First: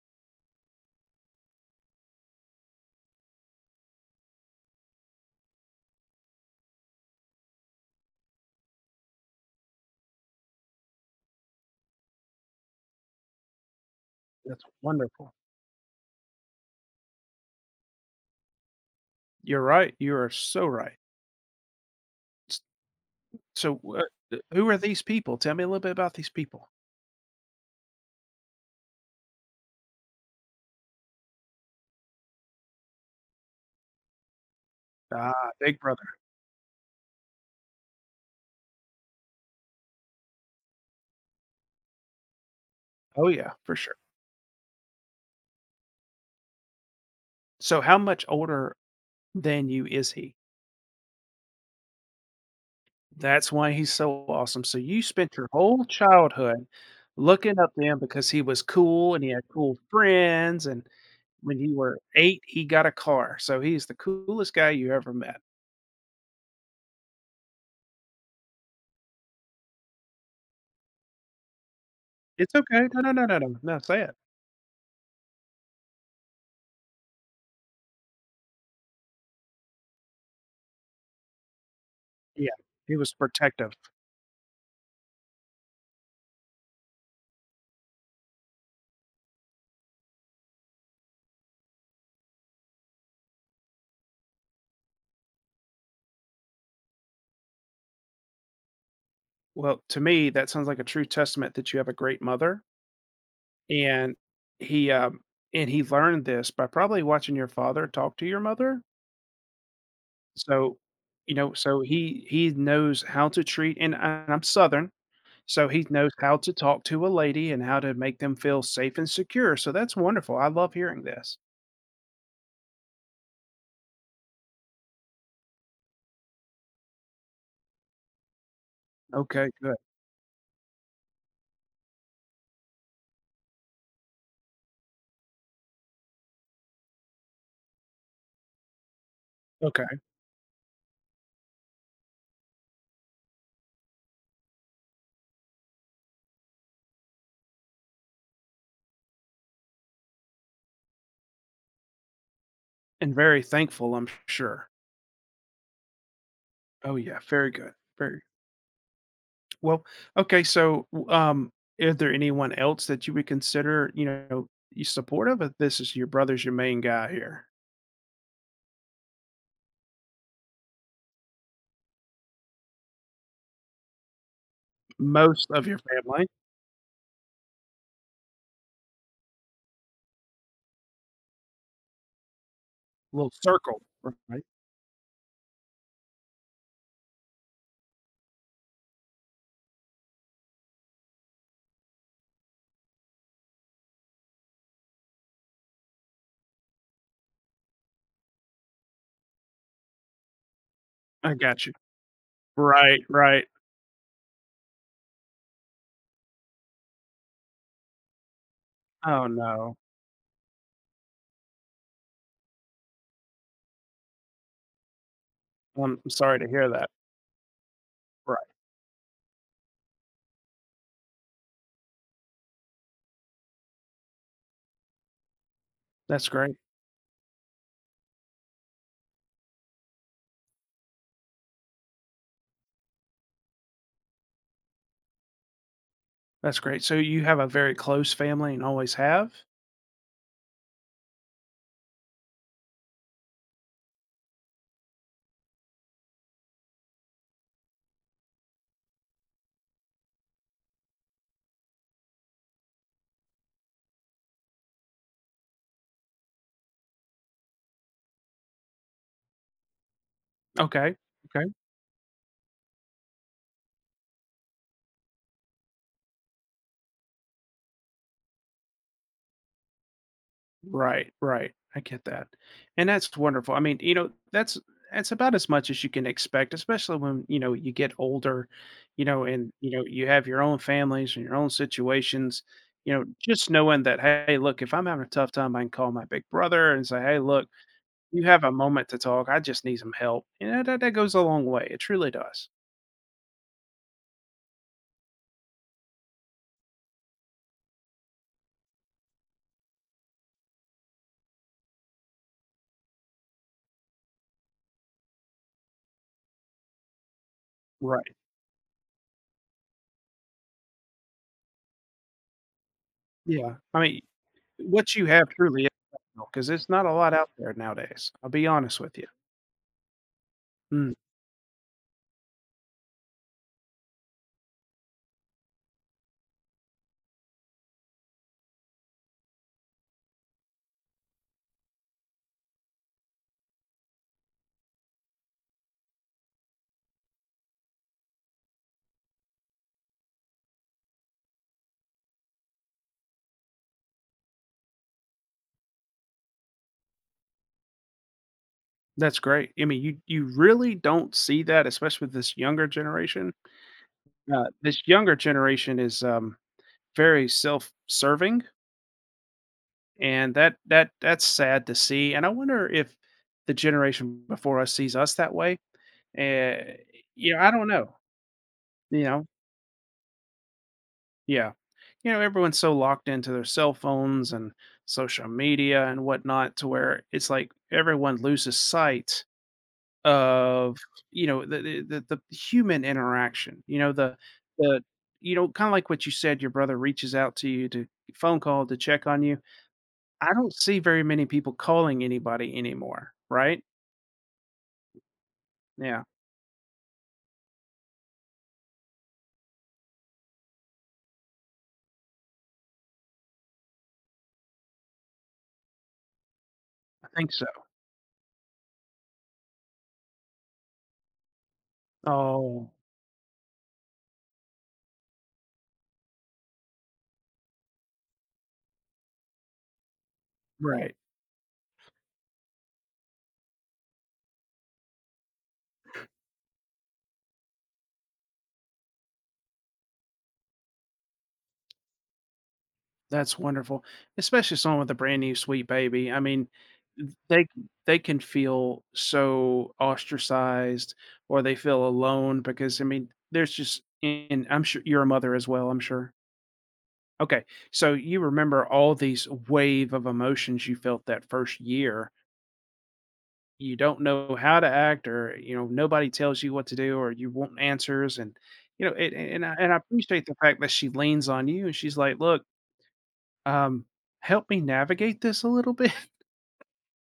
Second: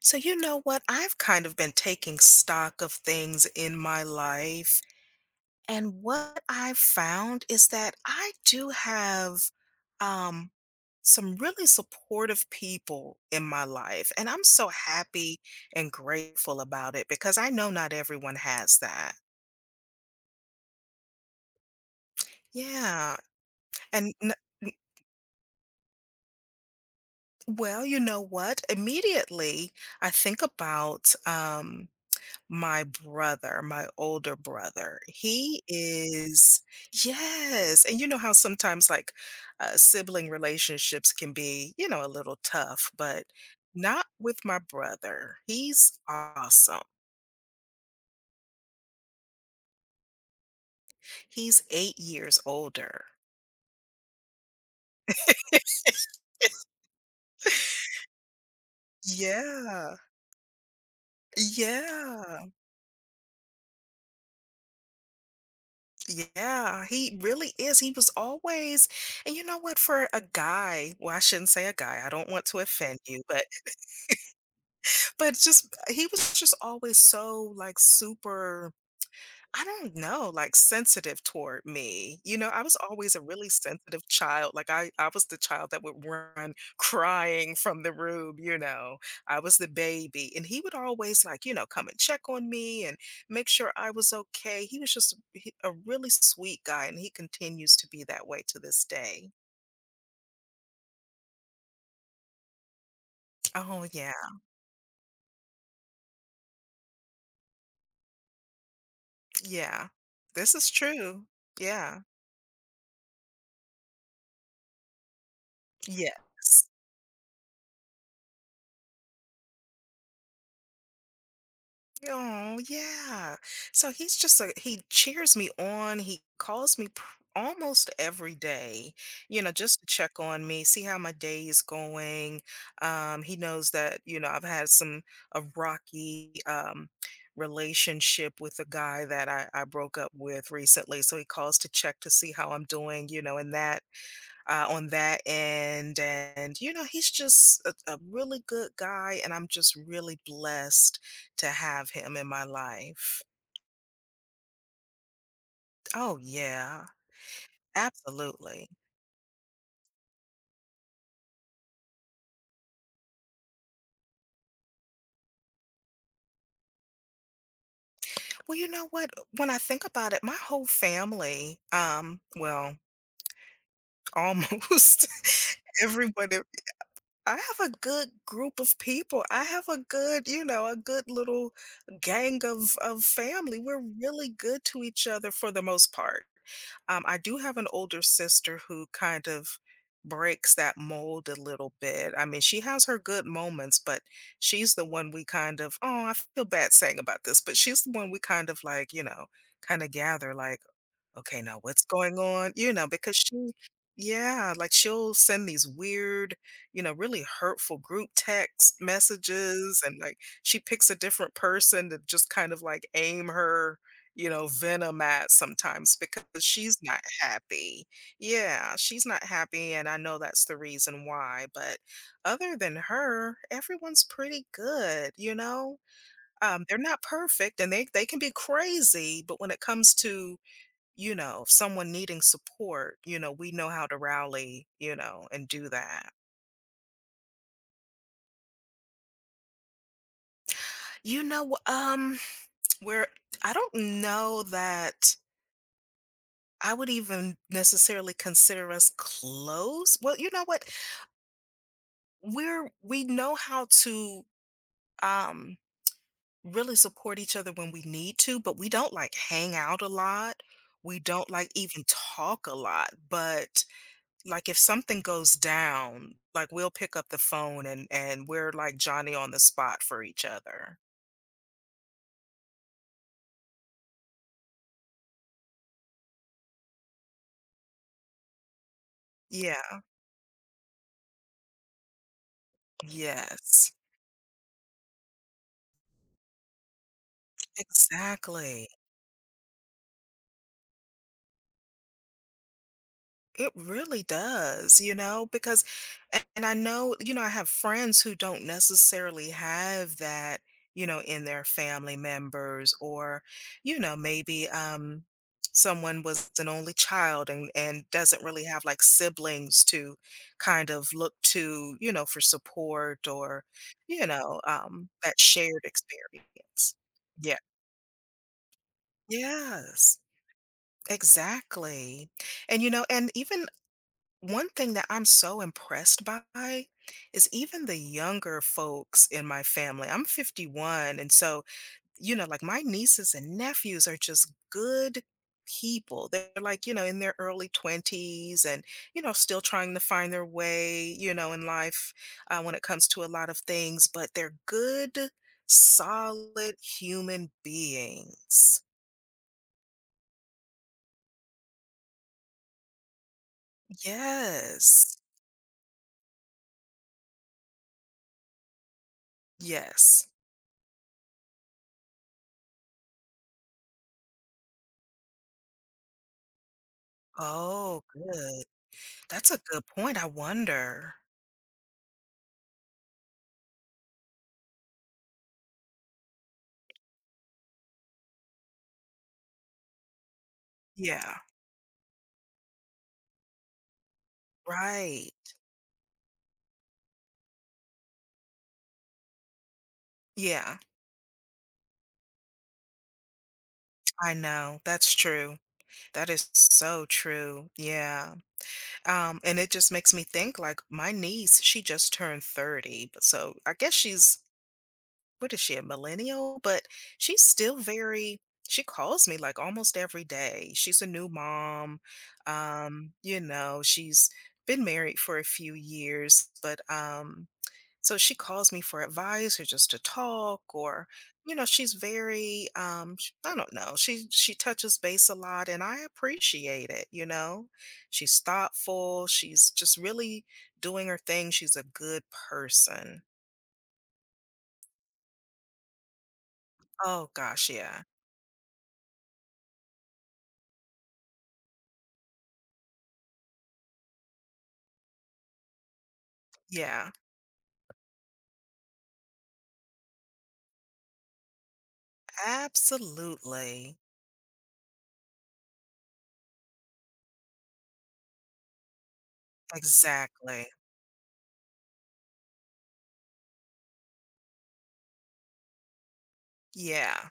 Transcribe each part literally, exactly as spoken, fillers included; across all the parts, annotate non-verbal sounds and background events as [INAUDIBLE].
So, you know what? I've kind of been taking stock of things in my life. And what I've found is that I do have um, some really supportive people in my life. And I'm That's so wonderful. happy and grateful about it because I know not everyone has that. You're right, you are so right. S Yeah. so what And n- th who n- are these people? Tell me a little bit about these people. well, You know what? Immediately, I think about um, my brother. My older brother, Ah, he Big Brother. is yes, and you know how sometimes, like, uh, sibling relationships can be, you know, a little tough, but Oh, yeah, for sure. not with my brother. He's awesome. So how much older than you is he? He's eight years older. That's why he's so awesome. So you spent your whole childhood looking up to [LAUGHS] him because he was cool and he had cool Yeah. friends, and when you were eight, Yeah. he got a car, so he's the coolest guy you ever met. Yeah, he really is. He was always, and you know what, for a guy, well, I shouldn't say a guy, I don't want It's to okay. offend No, no, you, no, no, but no. No, say it. But just he was just always so, like, super, I don't know, like, sensitive toward me. You know, Yeah, I was he was always a really protective. sensitive child, like, I I was the child that would run [LAUGHS] crying from the room. You know, I was the baby, and he would always, like, you know, come and check on me and make sure I was okay. He was just he a really sweet guy, and he continues to be that way to this day. Well, to me, that sounds like a true testament that you have a great mother, Oh, yeah, and he, um and he learned this by probably watching your father talk to your mother. yeah. This is So, true. you know, so Yeah. he he knows how to treat and and I'm Southern, so he knows how to Yes. talk to a lady and how to make them feel safe and secure, so that's wonderful, I love hearing this. Oh, yeah. So he's just a he cheers me on. He calls me pr- almost every day, you Okay, know, good, just to check on me, see how my day is going. Um, he knows that, you know, I've had some a rocky um relationship with a guy that I, I okay, broke up with recently. So he calls to check to see how I'm doing, you know, and that uh, on that end. And, you know, he's just a, a really good guy. And I'm just really blessed to have him in my and life. very thankful, I'm sure. Oh, yeah. Oh, yeah, very good, very. Absolutely. Well, okay, so, w um, is there anyone else that you would consider, you know, you supportive of this is your brother's your main guy here? Well, you know what? When I think about it, my whole family, um, well, almost Most [LAUGHS] of your family, everyone. I have a good group of people. I have a good, you know, a good little gang of of little family. circle, We're really right? good to each other for the most part. Um, I do have an older sister who kind of breaks that mold a little bit. I mean, she has her good moments, but she's the one we kind of, oh, I feel bad saying about this, but she's the one we kind of like, you know, kind of gather like, I okay, now got you. what's going on? You know, Right, because right. she yeah, like she'll send these weird, you know, really hurtful group text Oh, no. messages, and like she picks a different person to just kind of like aim her, you know, venom at sometimes I'm because sorry to hear she's that. not happy. Right. Yeah, she's not happy, and I know that's the reason why, but other than her, everyone's pretty good, you know? That's great. Um, they're not perfect and they they can be crazy, but when it comes to, you know, someone needing support, you know, we know how to rally, you know, and do that. That's great. So you have a very close family and always have? You know, um, [SNIFFS] [TSK] where I don't know that I would even necessarily consider us close. Well, you know what? We're we know how to um really support each other when we need to, but we don't like hang out a lot. Okay. We don't Okay. like even talk a lot, but like if something goes down, like we'll pick up the phone and and we're like Johnny on the spot for each other. Right, right. I get that. And that's wonderful. I mean, you know, that's that's about as much as you can expect, especially when, you know, you get older, you know, and you Yeah. know, you have your own families and your own situations, you know, just Yes. knowing that, hey, look, if I'm having a tough time, I can call my big brother and say, hey, look, you have a Exactly. moment to talk. I just need some help. You know, that, that goes a long way. It truly does. It really does, you know, because, a- and I know, you know, I have friends who don't necessarily have that, you know, in their family members, or, you know, maybe um, someone was an only child and and Right. doesn't really have like siblings to kind of look to, you know, for support, or, Yeah. I mean, you know, um, what you that have shared truly is because it's experience. not a lot out Yeah. there nowadays. I'll be honest with you. Yes. Mm. Exactly. And you know, and even one thing that I'm so impressed by is even the younger folks in my family. I'm fifty-one. And so, you know, like my nieces and nephews are just good people. They're like, you know, in their early twenties and, you know, still trying to find their way, you know, in life uh, when it comes to a lot of things, but they're good, solid human beings. That's great. I mean, you you really don't see that, especially with this younger generation. Uh, this Yes. younger generation is um, very self-serving, Yes. and that that that's sad to see. And I wonder if the generation before us sees us that way. Uh, you know, I don't Oh, know. good. You know, That's a good point, I wonder. yeah, you know, everyone's so locked into their cell phones and social media and whatnot, to where it's like everyone loses sight of, Yeah, you know, the the the the human interaction, you know, the the right. you know, kinda like what you said, your brother reaches out to you to phone call to check on you. I don't Yeah, see very many people calling anybody anymore, right? I know, that's true. Yeah, That is so true, yeah. Um, and it just makes me think, like, my niece, she just turned thirty, but so I guess she's what is she, a millennial? But I she's think so. still very she calls me, like, almost every day. She's a new mom, Oh, um, you know, she's been married for a few years, but, um, so if she calls me for advice or just to talk or right. you know she's very um sh- I don't know she she touches base a lot and I appreciate it, you know, she's thoughtful, she's just really doing her thing, she's a good person. That's wonderful, especially someone with a brand new sweet baby. I mean, Oh gosh they yeah. they can feel so ostracized or they feel alone because, I mean, there's just and I'm sure you're a mother as well, I'm sure. Yeah. Okay. So you remember all these wave of emotions you felt that first year. You Absolutely. don't know how to act or, you know, nobody tells you what to do or you want answers. And, you know, it, and, I, and I appreciate the Exactly. fact that she leans on you and she's like, look, um, help me navigate this a little bit. [LAUGHS] Yeah.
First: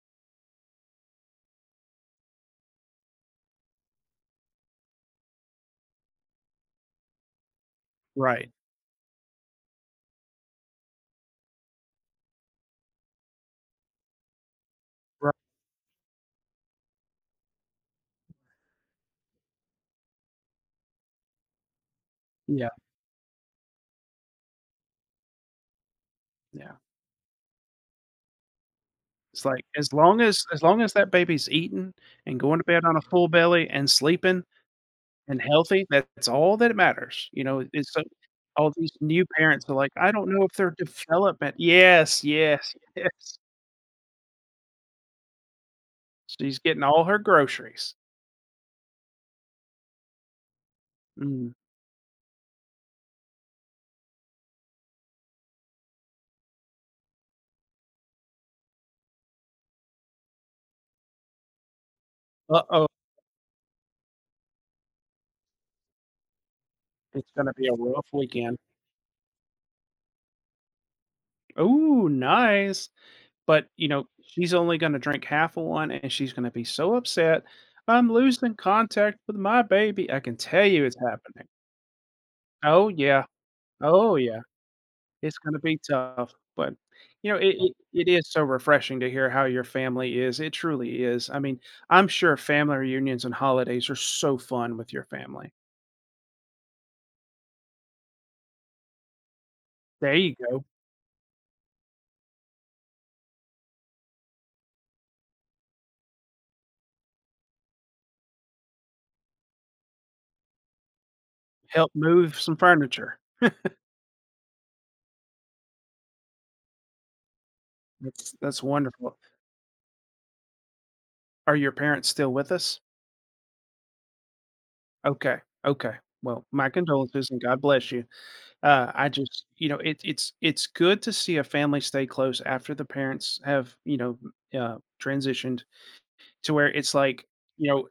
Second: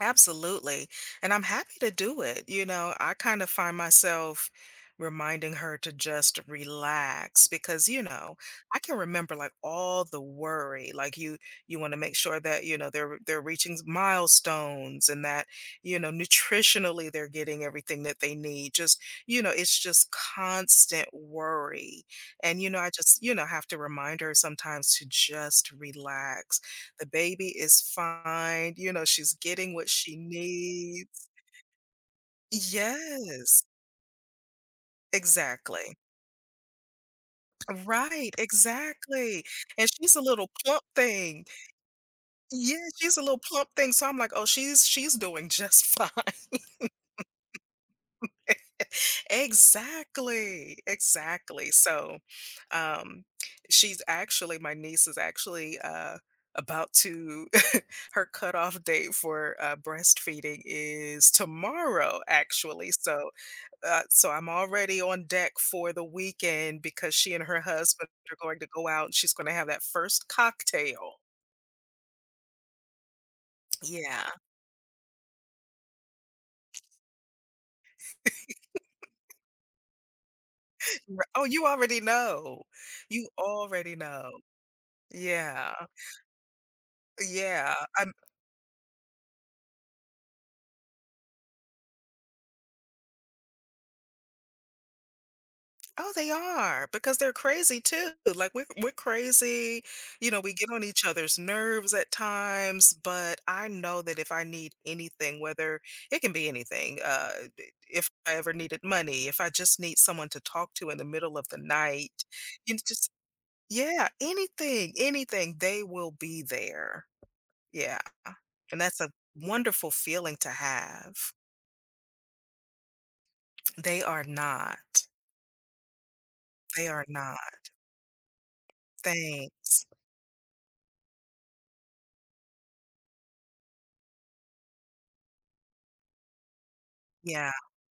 Absolutely. And I'm happy to do it. You know, I kind of find myself reminding her to just relax because, you know, Right. I can remember like all the worry. Like you you want to make sure that, you know, they're they're reaching milestones, and Right. that, you know, nutritionally they're getting everything that they need. Just, you know, it's just constant worry. And, Yeah. you know, I just, you know, have to remind her sometimes to just relax. Yeah. The baby is fine, you know, she's It's like, getting what as she long as, as long as that needs. baby's eating and going to bed on a full Yes, belly and sleeping, and healthy, exactly. that's all that matters, you know, it's so Right, all these new exactly, parents are and like, "I she's a don't know little if their plump thing. development." Yes, yes, Yeah, she's a yes. little plump thing, so I'm like, "Oh, she's she's doing just fine." She's [LAUGHS] getting all her groceries. Exactly, Mm. exactly, so, um, she's actually my niece is actually, uh, about to [LAUGHS] her cutoff date for, uh, breastfeeding is tomorrow, Uh-oh, actually, so Uh, so I'm already on deck for the weekend because it's she and gonna her be a rough husband are weekend. going to go out and she's going to have that first cocktail. Ooh, nice, but, you know, Yeah. she's only gonna drink half of one, and she's gonna be so upset, "I'm losing contact with my baby." I can tell you it's Ri Oh, happening. you already know. Oh, yeah. You already Oh, know. yeah. It's gonna Yeah. be tough, but, you know, it it Yeah. it is so refreshing to hear how your family is, it truly is. I mean, I'm sure family reunions and holidays are so fun with your family. Oh, they are, because they're crazy too. Like we're we're crazy, There you you know, we go. get on each other's nerves at times, but I know that if I need anything, whether it can be anything, uh, d- if I ever needed money, if I just need someone to talk to in the middle of the Help night, move some you know, just furniture. yeah, anything, anything, they will be there. Yeah. That's that's And that's a wonderful. wonderful feeling to have. Are your parents still with us? They are not. Okay, okay. Well, my They are condolences and God not. bless you. Uh, I just you know, Thanks. it it's it's good to see a family stay close after the parents have, you know, uh, transitioned to where it's like, Yeah, you know.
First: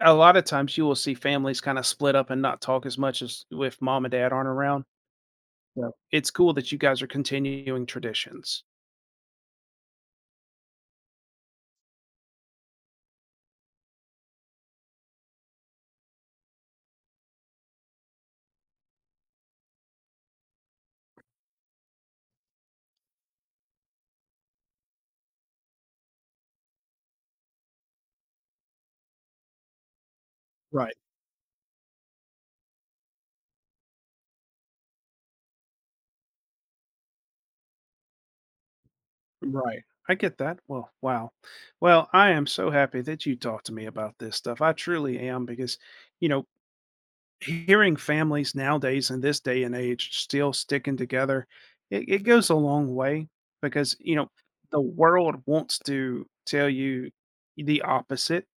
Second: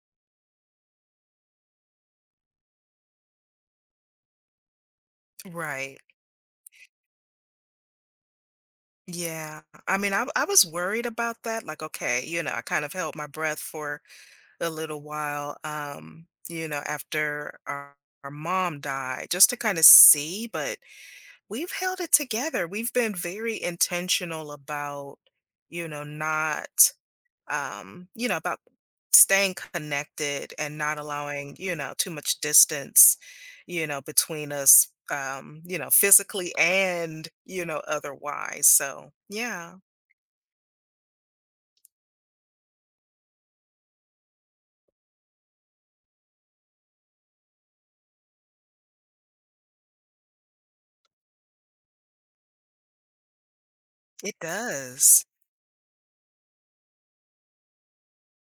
A lot of times you will see families kinda split up and not talk as much as if mom and dad aren't around. Yep. right. It's cool that you guys are continuing traditions. Yeah. I mean, I I was worried about that. Like, okay, you know, I kind of held my breath for a little while, um, you know, after our, our mom died, just to kind of see, but we've held it together. We've been very intentional about, you know, not um, you know, about staying connected and Right, not allowing, you know, too much distance, you know, between us um, you know, physically and, you know, otherwise. So, yeah. right. I get that. Well, wow. Well, I am so happy that you talked to me about this stuff. I truly am because, you know, hearing families nowadays in this day and age still sticking together, it it goes a long way because, you know, It the does. world wants to tell you the opposite.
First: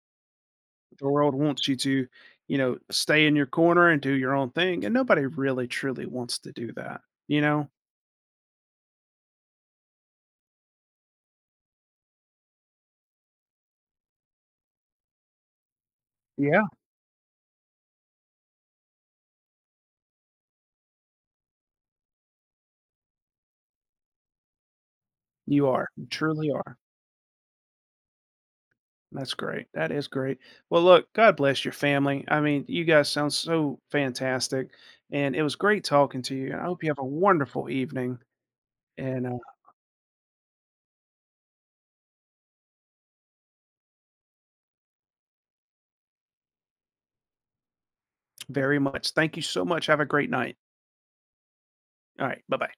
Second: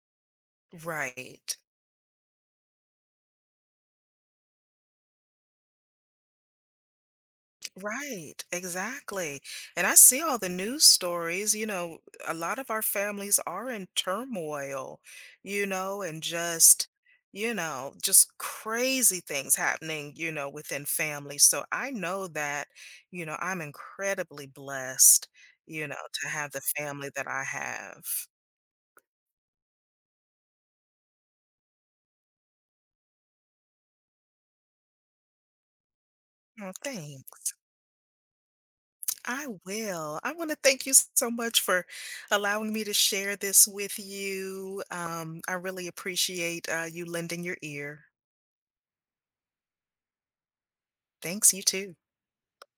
The world Right. wants you to, you know, stay in your corner and do your own thing, and nobody really truly wants to do that, you know? Right. Exactly. And I see all the news stories, you know, a lot of our families are in turmoil, you know, and Yeah. just, you know, just crazy things happening, you know, within families. So I know that, you know, I'm incredibly blessed, You you are, know, you to have truly the are. family that I have. That's great. That is great. Well, look, God bless your family. I mean, you guys sound so fantastic, and it was great talking to you, and I Oh, hope you have a thanks. wonderful evening and, uh, I will. I want to thank you so much for allowing me to share this with you. Um, I really appreciate uh, you lending your ear. very much. Thank you so much. Have a great night. Thanks, you too. All right, bye-bye.